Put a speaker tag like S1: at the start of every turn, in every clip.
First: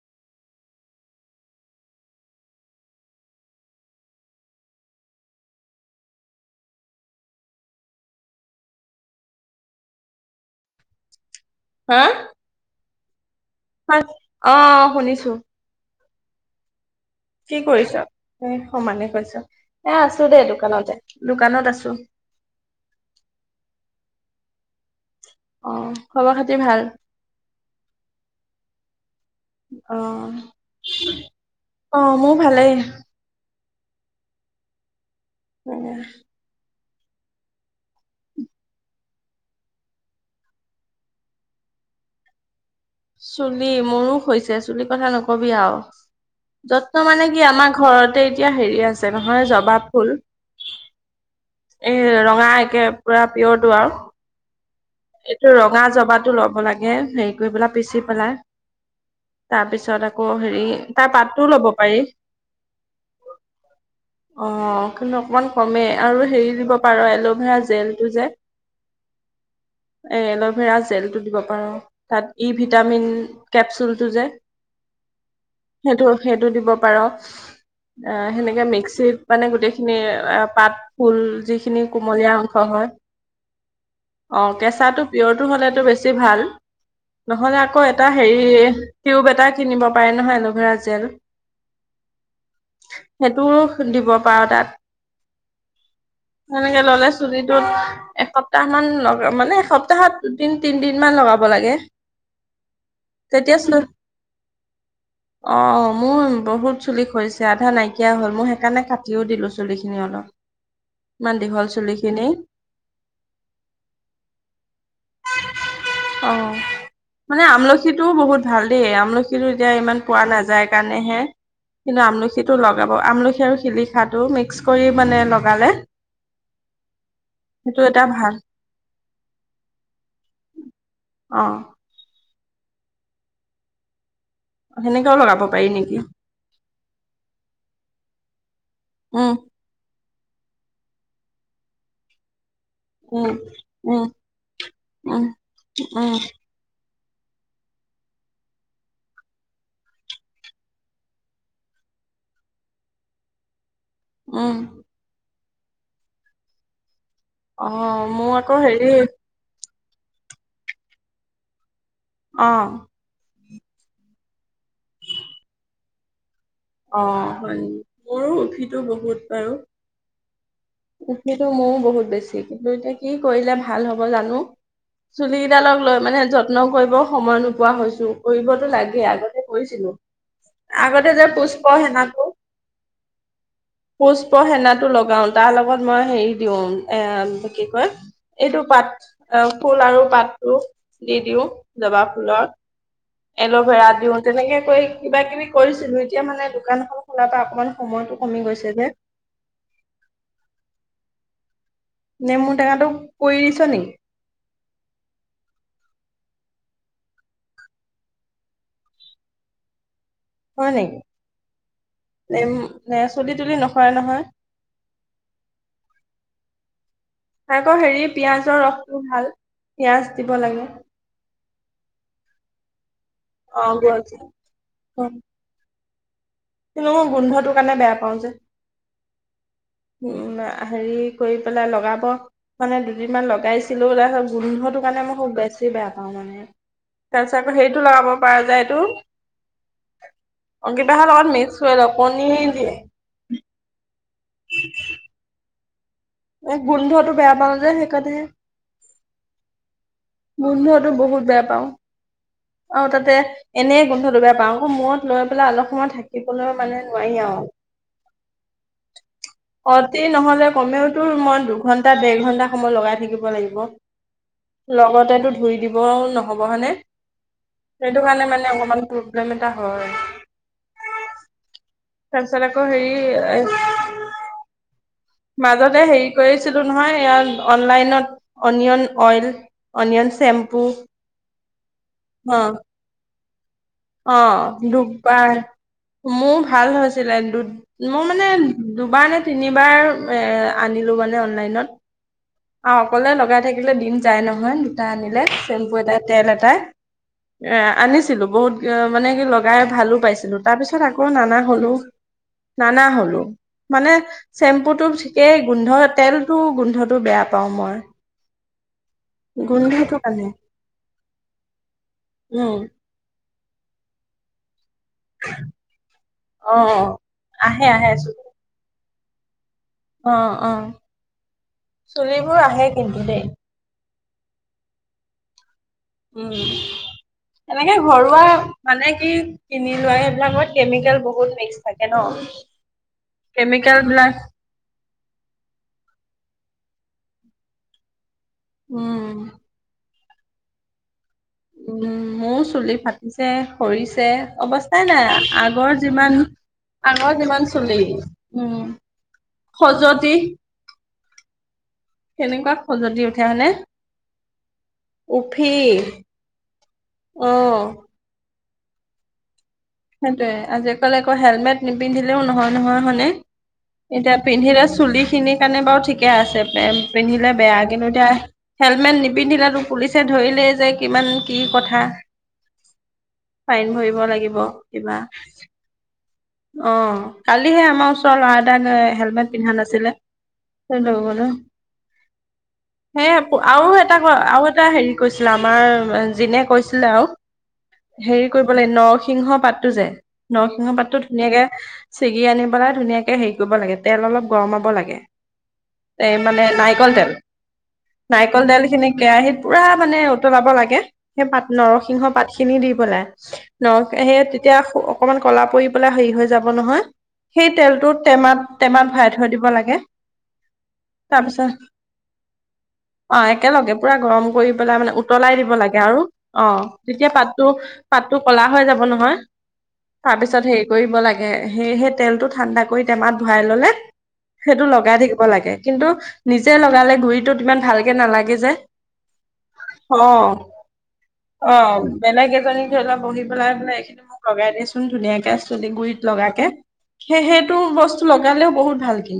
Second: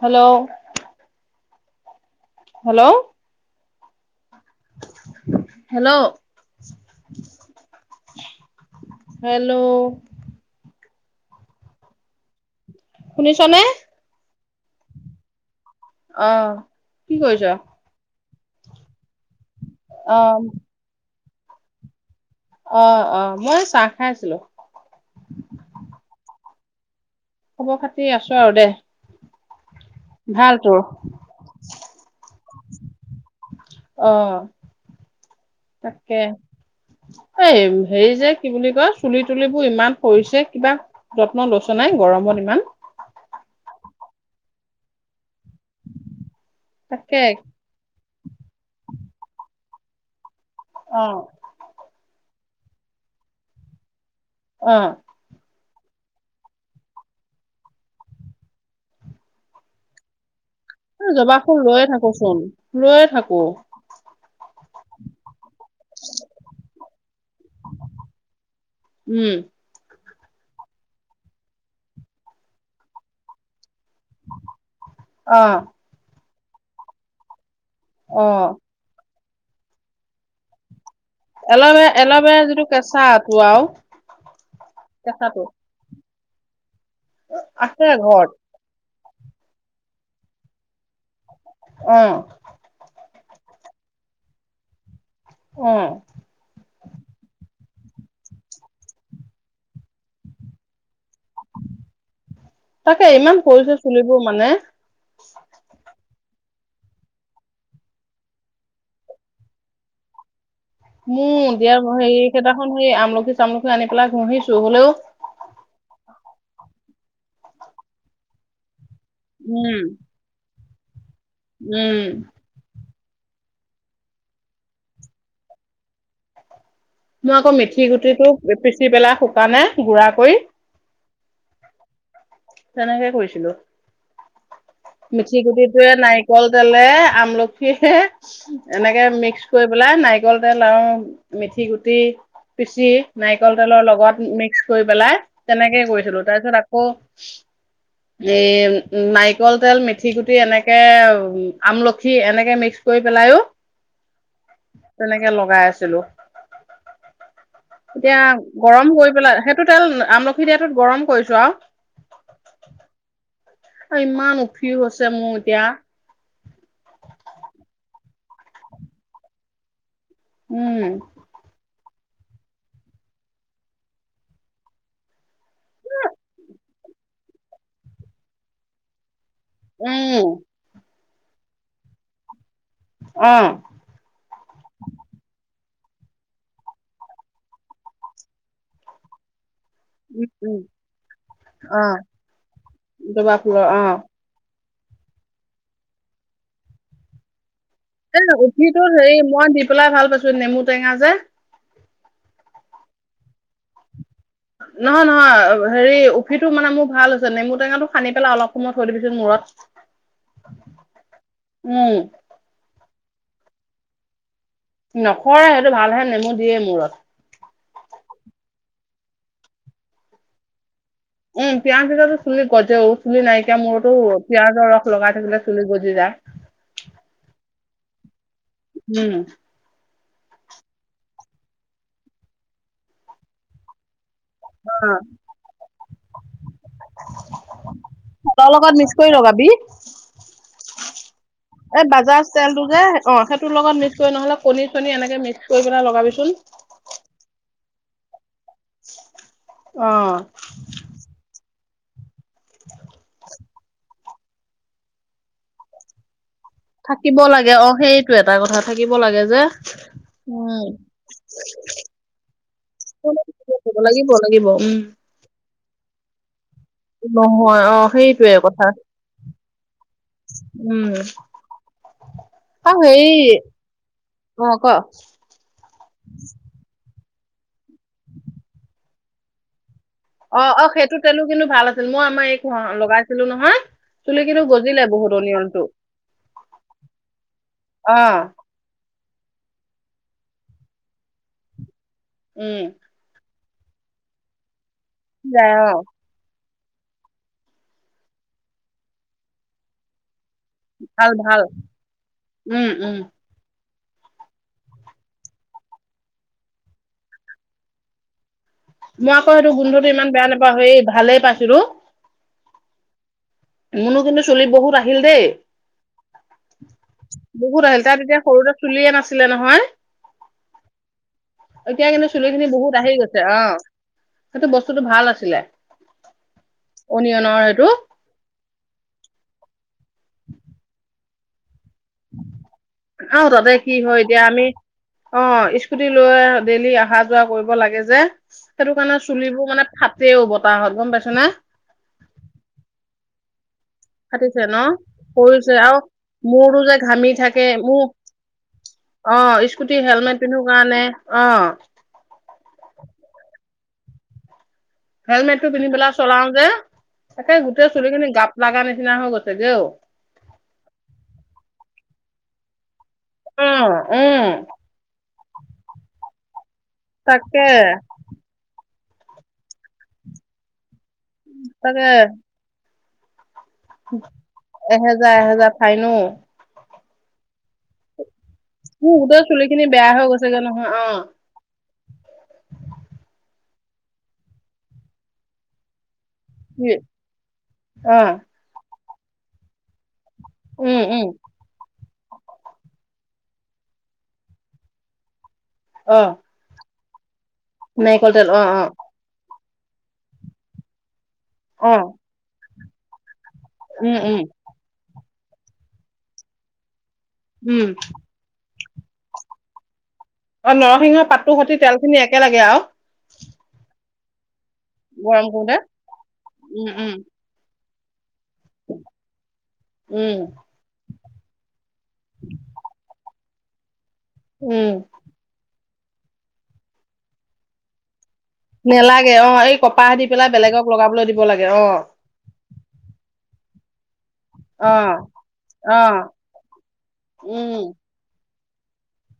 S1: Hello hello. Hello. Hello.
S2: হা।
S1: শুনিছনে?
S2: হয় অহ শুনিছো।
S1: অহ'।
S2: কি কৰিছ এ সমানে কৈছ এ আছো
S1: অ',
S2: দেই দোকানতে। দোকানত আছোঁ।
S1: অ', অ', মই চাহ খাই আছিলো।
S2: অ, খবৰ খাতি ভাল?
S1: খবৰ খাতি আছোঁ আৰু দে।
S2: অ',
S1: ভাল তোৰ?
S2: অ', মোৰ ভালেই।
S1: অহ'
S2: এ
S1: তাকে। এই হেৰি যে কি বুলি কয় চুলি তুলিবোৰ ইমান পৰিছে কিবা যত্ন লৈছ নাই গৰমত মান
S2: চুলি, মোৰো হৈছে চুলি কথা নক নকবি আৰু যত্ন
S1: তাকে
S2: মানে কি আমাৰ ঘৰত এ এতিয়া হেৰী আছে নহয় জবা ফুল।
S1: অ',
S2: না একে পুৰা পিয়ৰটো আৰু।
S1: অ'।
S2: এইটো ৰঙা জবা। কাতো ল'ব লাগে হেৰি কৰি পেলাই পিচি পেলাই তাৰ পিছত আকৌ হ ৰি তাৰ
S1: জবা
S2: পাতটো
S1: ফুল
S2: ল'ব
S1: লৈয়ে
S2: পাৰি অ,
S1: থাকোচোন, লৈয়ে থাকো
S2: [unintelligible] অকমান কমে, আৰু হেৰি দিব পাৰ, এলভেৰা জেলটো যে।
S1: উম,
S2: এ এল'ভেৰা জেলটো দিব পাৰ, তাত ই ভিটামিন কেপচুল। যে
S1: অ',
S2: সেইটো সেইটো দিব পাৰ। অ,
S1: অ'।
S2: সেনেকে মিক্সিত মানে গোটেইখিনি পাত ফুল যিখিনি
S1: এল'ভে
S2: কুমলীয়া
S1: এল'ভেৰা যিটো
S2: অংশ হয়।
S1: কেঁচাটো আৰু
S2: অ কেঁচাটো পিয়ৰটো হলেতটো বেছি ভাল নহলে আকৌ
S1: আছে
S2: এটা
S1: ঘৰত
S2: হেৰি কিউব এটা কিনিব পাৰে নহয় এ লোভেৰা জেল
S1: অ'।
S2: সেইটোও দিব পাৰো তাত
S1: অ',
S2: সেনেকে ললে চুলি ত এসপ্তাহ মান লগা মানে এসপ্তাহত দুদিন তিন দিন মান লগাব লাগে।
S1: তাকে ইমান
S2: তেতিয়া
S1: কৰিছে
S2: চুলি
S1: চুলিবোৰ মানে।
S2: অ মোৰ বহুত চুলি খছে আধা নাইকিয়া হল মই সেইকাৰণে কাটিও দিলো চুলি খিনি অলপ। ইমান
S1: মোৰ
S2: দীঘল
S1: দিয়া
S2: চুলি খিনি
S1: হেৰি কেইদিনাখন হেয় আমলখি চামলখি আনি। ক'লা ঘহিছো হ'লেও
S2: অ, মানে আমলখিটোও বহুত ভাল দেই আমলখি এতিয়া
S1: উম,
S2: ইমান পোৱা নাযায়। সেই কাৰণে হে কিন্তু
S1: উম,
S2: আমলখিটো লগ আমলখি আৰু শিলিখাটো মিক্স কৰি মানে লগালে
S1: মই আকৌ
S2: সেইটো
S1: মিথি
S2: এটা
S1: গুটিটো
S2: ভাল
S1: পিচি পেলাই শুকানে গুড়া কৰি
S2: অ
S1: তেনেকে কৈছিলো
S2: হ
S1: মিঠি গুটিটোয়ে নাৰিকল তেলে আমলখি এনেকে
S2: উম
S1: মিক্স কৰি পেলাই নাৰ নাৰিকল কল তেল আৰু মিথি গুটি পিচি
S2: উম
S1: নাৰিকল তেলৰ
S2: উম
S1: লগত মিক্স কৰি
S2: উম
S1: পেলাই, তেনেকেই
S2: উম
S1: কৰিছিলো তাৰ পিছত আকৌ। এই নাৰিকল তেল মিথি গুটি এনেকে আমলখি এনেকে মিক্স কৰি পেলাইয়ো
S2: উম
S1: লগাই আছিলো
S2: অ
S1: এতিয়া
S2: মোৰ আকৌ হেৰি
S1: গৰম কৰি পেলাইেই টো তেল আমলখি দিয়া তোত গৰম কৰিছো আৰু [unintelligible]
S2: অ
S1: অ ইমান উফী হৈছে মোৰ এতিয়া
S2: অ হয় মোৰো উফি বহুত বাৰু
S1: উম
S2: উফিটো মোৰ বহুত বেছি কিন্তু এতিয়া কি কৰিলে ভাল হ'ব জানো চুলি কেইডালক লৈ মানে যত্ন কৰিব সময় নোপোৱা হৈছো কৰিবতো লাগে আগত কৰিছিলো
S1: উম
S2: আগতে যে পুষ্প সেনাতো
S1: অ
S2: পুষ্প সেনাটো লগাও তাৰ লগত মই হেৰি দিওঁ এ কি কয় এইটো পাত অ ফুল আৰু
S1: উম
S2: পাতটো
S1: উম
S2: দি দিওঁ
S1: অ
S2: জবা ফুলৰ
S1: জবা ফুলৰ অ
S2: এল'ভেৰা দিও তেনেকে কৰি কিবা কিবি কৰিছিলো এতিয়া মানে দোকান এখন খোলাৰ পৰা অকমান সময়টো
S1: এ
S2: কমি গৈছে
S1: উফিটো
S2: যে
S1: হেৰি মই দি পেলাই ভাল পাইছোঁ, এ নেমু টেঙা যে
S2: নেমু টেঙাটো কৰি দিছ নেকি?
S1: নহয় নহয়, হেৰি উফিটো মানে মোৰ ভাল হৈছে, নেমু টেঙাটো সানি পেলাই অলপ সময় থৈ দিবিচোন মূৰত ৰত।
S2: হয় নেকি, নে-নে চুলি তুলি নসৰে নহয়?
S1: নসৰে, সেইটো ভালহে, নেমু দিয়ে মূৰত।
S2: আকৌ হেৰি পিয়াজৰ ভাল, পিয়াঁজ দিব লাগে।
S1: উম, পিয়াজ দিলেতো চুলি গজেও, চুলি নাইকিয়া
S2: অ
S1: মূৰটো
S2: গল যে।
S1: পিয়াজৰ ৰস
S2: অ,
S1: লগাই থাকিলে চুলি গজ জি যাই।
S2: কিন্তু মই গোন্ধটোৰ কাৰণে বেয়া পাওঁ যে।
S1: উম।
S2: উম, হেৰি কৰি পেলাই লগাব, মানে দুদিনমান লগাইছিলোঁ [unintelligible] গোন্ধটোৰ কাৰণে মই খুব বেছি বেয়া পাওঁ মানে। তাৰপিছত আকৌ হেৰিটো লগাব পৰা
S1: চাহৰ
S2: যায়
S1: লগত
S2: এইটো,
S1: মিক্স কৰি লগাবি
S2: অ' অংকিতাহঁতৰ ঘৰত মিক
S1: এই বাজাজ তেলটো যে, অ', সেইটোৰ লগত মিক্স কৰি নহ'লে কণী চণী এনেকে মিক্স কৰি পেলাই লগাবি চোন।
S2: এই গোন্ধটো বেয়া পাওঁ যে, সেইকাৰণেহে।
S1: [inaudible]
S2: গোন্ধতো বহুত বেয়া পাওঁ। অ', তাতে এনেই গোন্ধটো বেয়া পাওঁ, আকৌ মূৰত লৈ পেলাই অলপ সময় থাকি ব মানে
S1: থাকিব
S2: নোৱাৰি আৰু,
S1: লাগে অ সেইটো এটা কথা থাকিব লাগে যে
S2: অতি নহ'লেও
S1: উম
S2: কমেও তোৰ দুঘণ্টা-দেৰঘণ্টা সময় লগাই থাকিব লাগিব,
S1: উম
S2: লগতেতো ধুই বও নহ'ব, হয়নে?
S1: নহয় অ
S2: সেইটোকাৰণে
S1: সেইটোয়ে
S2: মানে
S1: কথা
S2: অকমান প্ৰব্লেম এটা হয়।
S1: উম
S2: তাৰপিছত আকৌ হেৰি এ
S1: অ ক
S2: মাজতে হেৰি কৰিছিলো নহয় ইয়াত অনলাইনত অনিয়ন অইল অনিয়ন
S1: অ
S2: চেম্পু
S1: অ সেইটো তেলো কিন্তু ভাল আছিল মই আমাৰ
S2: অ
S1: এই লগাইছিলো নহয়
S2: অ
S1: চুলি কিন্তু গজিলে বহুত
S2: দুবাৰ
S1: অনিয়নটো
S2: মোৰ ভাল হৈছিলে দু
S1: অ
S2: মই মানে দুবাৰ নে
S1: উম
S2: [unintelligible] থাকিলে দিম যায় নহয় দুটা আনিলে
S1: যায় অ
S2: চেম্পু এটা তেল এটা এ আনিছিলো বহুত মানে কি লগাই ভালো পাইছিলো তাৰপিছত আকৌ
S1: ভাল ভাল
S2: নানা হলো
S1: উম
S2: নানা
S1: উম
S2: হলো মানে চেম্পুটো ঠিকেই গোন্ধ তেলটো গোন্ধটো বেয়া পাওঁ মই
S1: মই আকৌ এইেইটো গোন্ধটো ইমান বেয়া নাপাওঁ হ ভালেই পাইছো ৰো
S2: ন
S1: মনো কিন্তু চলি বহুত আ আহিল দেই
S2: অ
S1: বহুত
S2: আহে
S1: আহিল
S2: আহে
S1: তা তেতিয়া সৰুতে চুলিয়ে নাছিলে নহয় [unintelligible]
S2: অ, অ',
S1: এতিয়া কিন্তু
S2: চুলিবোৰ
S1: চুলিখিনি
S2: আহে
S1: বহুত আহি
S2: কিন্তু
S1: গৈছে,
S2: দেই
S1: অ' সেইটো বস্তুটো ভাল আছিলে।
S2: উ'ম,
S1: অনিয়নৰ সেইটো
S2: এনেকে ঘৰুৱা মানে কি কিনি? প্ৰায়ে এইবিলাকত কেমিকেল বহুত মিক্স থাকে ন।
S1: আৰু তাতে
S2: কেমিকেল
S1: কি হয়,
S2: বিলাক
S1: এতিয়া আমি অ', স্কুটি লৈ ডেইলি অহা যোৱা কৰিব লাগে যে সেইটো কাৰণে
S2: উম
S1: চুলিবোৰ মানে ফাটেও বতাহত গম পাইছ না।
S2: উ'ম মোৰ চুলি ফাটিছে। সৰিছে
S1: ফাটিছে ন
S2: অৱস্থাই নাই
S1: পৰিছে আৰু
S2: আগৰ যিমান
S1: মূৰটো যে ঘামি
S2: আগৰ
S1: থাকে
S2: যিমান
S1: মোৰ
S2: চুলি উম।
S1: অ', স্কুটি
S2: খজতি
S1: হেলমেট পিন্ধো কাৰণে অ'।
S2: কেনেকুৱা খজুতি উঠে হয়নে।
S1: হেলমেটটো
S2: উফি
S1: পিন্ধি পেলাই চলাও যে
S2: অ
S1: একে গোটেই চুলিখিনি গাপ লগা নিচিনা হৈ গৈছেগে অ।
S2: সেইটোয়ে আজিকালি আকৌ হেলমেট নিপিন্ধিলেও নহয় নহয়।
S1: উম
S2: এতিয়া
S1: উম
S2: পিন্ধিলে চুলি খিনিৰ কাৰণে বাৰু ঠিকে আছে। পিন্ধিলে
S1: তাকে
S2: বেয়া কিন্তু এতিয়া হেলমেট নিপিন্ধিলেতো পুলিচে ধৰিলেই যে কিমান কি কথা
S1: তাকে
S2: ফাইন ভৰিব লাগিব। কিবা
S1: এহেজাৰ, এহেজাৰ ফাইন অ'।
S2: অ, কালিহে আমাৰ ওচৰ ল'ৰা এটাক
S1: মোৰ গোটেই
S2: হেলমেট
S1: চুলি
S2: পিন্ধা
S1: খিনি বেয়া
S2: নাছিলে।
S1: হৈ গৈছেগে নহয় অ
S2: সেয়া আৰু এটা ক আৰু এটা হেৰি কৈছিলে আমাৰ যিনে কৈছিলে আৰু
S1: অ
S2: হেৰি কৰিব লাগে নৰসিংহ পাতটো যে নৰসিংহ
S1: উম
S2: পাততো
S1: উম
S2: ধুনীয়াকে ছিগি আনি পেলাই ধুনীয়াকে হেৰি কৰিব লাগে তেল অলপ গৰমাব লাগে।
S1: অ।
S2: এই মানে নাই নাৰিকল তেল,
S1: তেল অ
S2: নাৰিকল
S1: অ
S2: তেলখিনি কেৰাহীত পুৰা মানে উতলাব লাগে সেই পাত
S1: অ
S2: নৰসিংহ পাত খিনি দি পেলাই নৰ
S1: উম উম
S2: সেই যেতিয়া অকণমান ক'লা পৰি পেলাই হেৰি হৈ যাব নহয় সেই
S1: উম
S2: তেলটো টেমাত টেমাত ভৰাই থৈ দিব লাগে।
S1: অ'নৰসিংহৰ
S2: তাৰ
S1: পাতটোৰ
S2: পিছত
S1: স'তে তেলখিনি একে লগে
S2: অ
S1: আৰু।
S2: একেলগে পুৰা গৰম কৰি পেলাই মানে উতলাই দিব লাগে আৰু অ'
S1: উম উম
S2: তেতিয়া পাতটো পাততো কলা হৈ যাব ন।
S1: উম
S2: তাৰপিছত হেৰি কৰিব লাগে, সেইয়েহে তেলটো ঠাণ্ডা কৰি টেমাত ভৰাই ললে। সেইটো
S1: উম
S2: লগাই থাকিব লাগে কিন্তু নিজে লগালে গুৰিটোত ইমান ভালকে নালাগে।
S1: নেলাগে অ এই কপাহ
S2: অ,
S1: দি পেলাই বেলেগক লগাবলৈ দিব লাগে
S2: অ,
S1: অ
S2: বেলেগ এজনী ধৰিলোৱা বহি লগাই পেলাই এইখিনি মোক লগাই
S1: অ
S2: দিয়চোন ধুনীয়াকে চুলি
S1: অ
S2: গুৰিত লগাকে, সেই সেইটো
S1: উম
S2: বস্তু লগা গালেও বহুত ভাল কি?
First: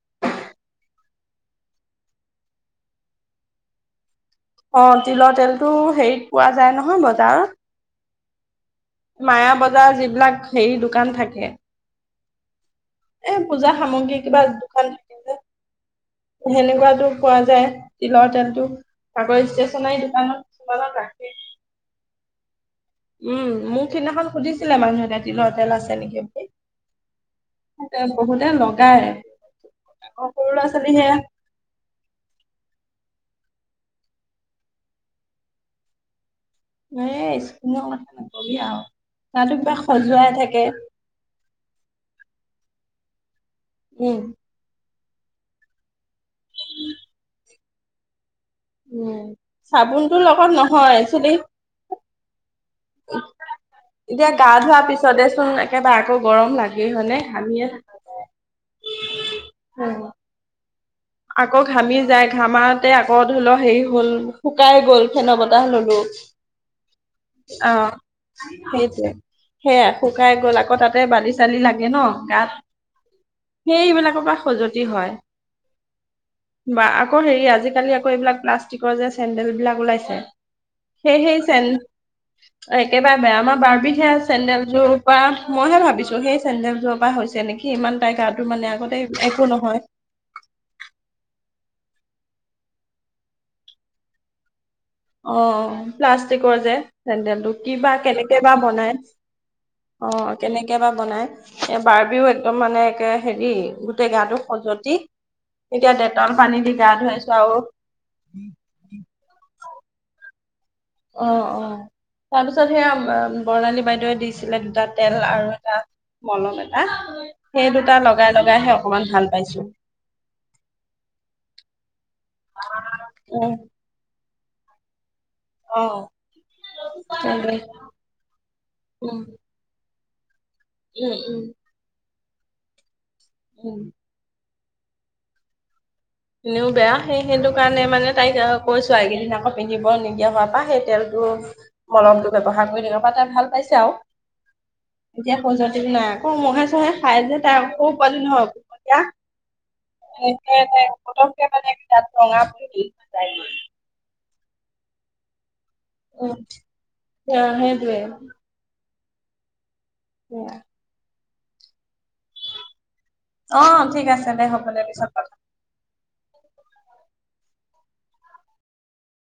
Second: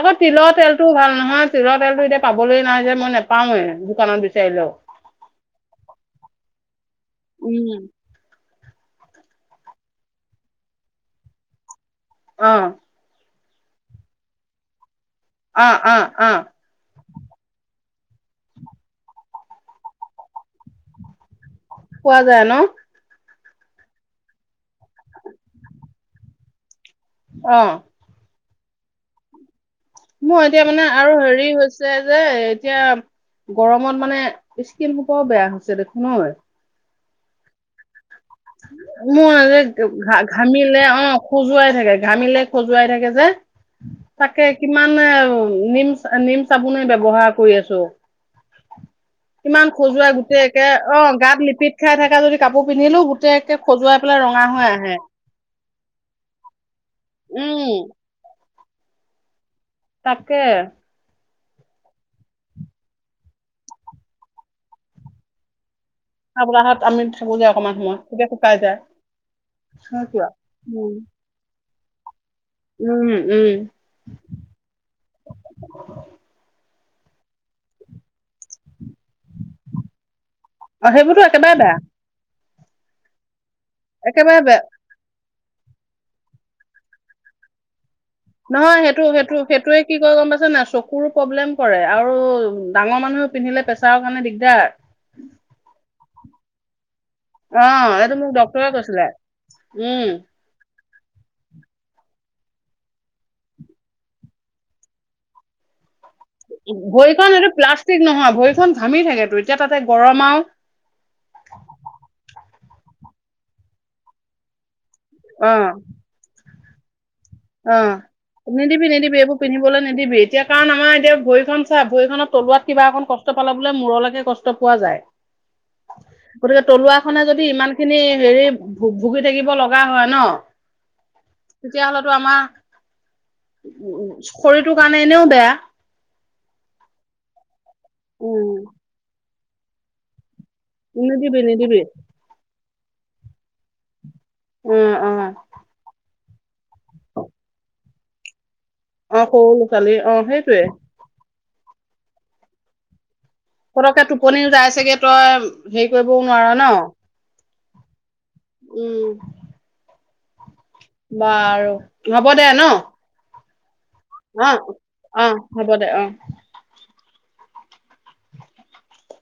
S1: আকৌ তিলৰ তেলতটোও ভাল নহয় তিলৰ তেলতো এতিয়া পাবলৈ নাই যে মই নেপাওৱে দোকানত বিচাৰি।
S2: অ', তিলৰ তেলটো হেৰিত পোৱা যায় নহয়
S1: উম।
S2: বজাৰত। মায়া বজাৰৰ যিবিলাক হেৰি দোকান থাকে।
S1: অ'।
S2: এ পূজা সামগ্ৰী কিবা দোকান থাকে যে
S1: অ, অ, অ।
S2: সেনেকুৱাতো পোৱা যায় তিলৰ তেলটো আক ষ্টেচনাৰী দোকানত কিছুমানত ৰাখি
S1: পোৱা যায় ন।
S2: উম, মোক সিদিনাখন সুধিছিলে মানুহ এতাই তিলৰ তেল আছে নেকি বুলি।
S1: অ'।
S2: বহুতে লগায়।
S1: মোৰ এতিয়া মানে আৰু হেৰি হৈছে যে এতিয়া গৰমত মানে স্কিনটো বৰ বেয়া হৈছে দেখোন নহয়।
S2: এ স্কিনৰ কথা। নকবি আৰু
S1: মোৰ
S2: তাতো কিবা
S1: যে ঘা
S2: খজুৱাই থাকে
S1: ঘামিলে অ' খজুৱাই থাকে ঘামিলে খজুৱাই থাকে যে,
S2: উম
S1: তাকে কিমান মানে নিম নিম চাবোনে ব্যৱহাৰ কৰি আছো।
S2: উম
S1: ইমান খজুৱাই
S2: চাবোনটোৰ
S1: গোটেই
S2: লগত
S1: একে
S2: নহয়
S1: অ
S2: একচুৱেলি
S1: গাত লিপিত খাই থাকা লৈকে যদি কাপোৰ। পিন্ধিলো গোট একে খজুৱাই পেলাই
S2: এতিয়া
S1: ৰঙা
S2: গা
S1: হৈ
S2: ধোৱাৰ
S1: আহে
S2: পিছতেচোন একেবাৰে আকৌ গৰম লাগেই হয়নে
S1: উম।
S2: ঘামিয়ে
S1: হয়।
S2: [unintelligible]
S1: তাকে।
S2: আকৌ ঘামি যাই, ঘামাতে আকৌ ধৰি ল হেৰি হল শুকাই গল ফেন বতাহ ললো।
S1: খাত গাঠত আমি থাকো
S2: অ
S1: অকমান সময় তেতিয়া শুকাই যায়।
S2: সেইটোৱে সেয়া
S1: সেনেকুৱা।
S2: শুকাই গ'ল আকৌ
S1: উম
S2: তাতে বালি চালি লাগে। লাগে ন গাত
S1: উম উম।
S2: সেইবিলাকৰ পৰা খজুৱতি হয়। বা আকৌ হেৰি আজিকালি আকৌ এইবিলাক প্লাষ্টিকৰ যে চেডেল বিলাক ওলাইছে।
S1: অ
S2: সেই
S1: সেইবোৰতো
S2: সেই
S1: একেবাৰে
S2: চেন
S1: বেয়া।
S2: একেবাৰে বেয়া আমাৰ বাৰ বিষে
S1: একেবাৰে বেয়া।
S2: চেন্দেলযোৰ পৰা। মইহে ভাবিছোঁ সেই চেণ্ডেলযোৰৰ পৰা হৈছে নেকি ইমান তাই গাটো মানে
S1: নহয়
S2: আগতে
S1: সেইটো সেইটো
S2: একো
S1: সেইটোয়ে
S2: নহয়
S1: কি কয় গম পাইছ না চ চকুৰো প্ৰব্লেম কৰে, আৰু ডাঙৰ মানুহে পিন্ধিলে প্ৰেছাৰৰ কাৰণে দিগদাৰ।
S2: অ প্লাষ্টিকৰ যে। চেডেল টো
S1: অ
S2: কিবা
S1: এইটো মোক
S2: কেনেকে বা
S1: ডক্তৰে
S2: বনাই
S1: কৈছিলে। উম।
S2: অ কেনেকে বা। বনাই এ বাৰ্বিও একদম মানে একে হেৰি গোটেই গাটো খজতি। এতিয়া দে
S1: ভৈখন এইটো প্লাষ্টিক নহয় ভৈখন ঘামি থাকেতো এতিয়া তাতে গৰম আৰুও।
S2: অ, অ তাৰপিছত সেয়া বৰ্ণালী বাইদেৱে দিছিলে দু তাত। তেল আৰু
S1: অ।
S2: এটা মলম এটা সেই দুটা লগাই।
S1: অ'
S2: লগাইহে
S1: নিদিবি
S2: অকমান
S1: নিদিবি
S2: ভাল
S1: এইবোৰ
S2: পাইছো
S1: পিন্ধিবলৈ নিদিবি এতিয়া কাৰণ আমাৰ এতিয়া ভৰিখন চা ভৰিখনত তলোৱাত কিবা এখন কষ্ট। কষ্ট
S2: উ
S1: পালে বোলে মূৰলৈকে কষ্ট পোৱা যায়।
S2: অ
S1: গতিকে তলুৱাখনে যদি
S2: সেইটোৱে
S1: ইমান খিনি হেৰি ভ
S2: উম
S1: ভুগি থাকিব লগা হয়। ন।
S2: উম উম।
S1: তেতিয়াহ'লেতো আমাৰ
S2: উম
S1: উ শৰীৰটোৰ কাৰণে এনেও বেয়া।
S2: এনেও বেয়া সেই সেইটো কাৰণে মানে তাইক
S1: উম
S2: কৈছো। আইকেইদিন আকৌ পিন্ধিব নিদিয়া হোৱ। বা সেই তেলটো
S1: নিদিবি নিদিবি
S2: মলমটো ব্যৱহাৰ কৰি তেনেকুৱা তাই তাই ভাল পাইছে আৰু।
S1: অ' অ'
S2: এতিয়া খজতিটো নাই আকৌ মহে চহে খাই যে তাৰ আকৌ সৰু পোৱালি নহয়।
S1: অ সৰু ল'ৰা ছোৱালীৰ অ
S2: এতিয়া
S1: সেইটোৱে।
S2: [unintelligible]
S1: পতকে টোপনিও যাই চগে তই। হেৰি কৰিবও
S2: উম।
S1: নোৱাৰো ন
S2: অ সেইটোৱে।
S1: উম।
S2: বেয়া।
S1: বাৰু হ'ব দে ন।
S2: অ', ঠিক আছে দে
S1: অ'
S2: হ'ব দে পিছত
S1: অ'
S2: কথা
S1: হ'ব দে অ'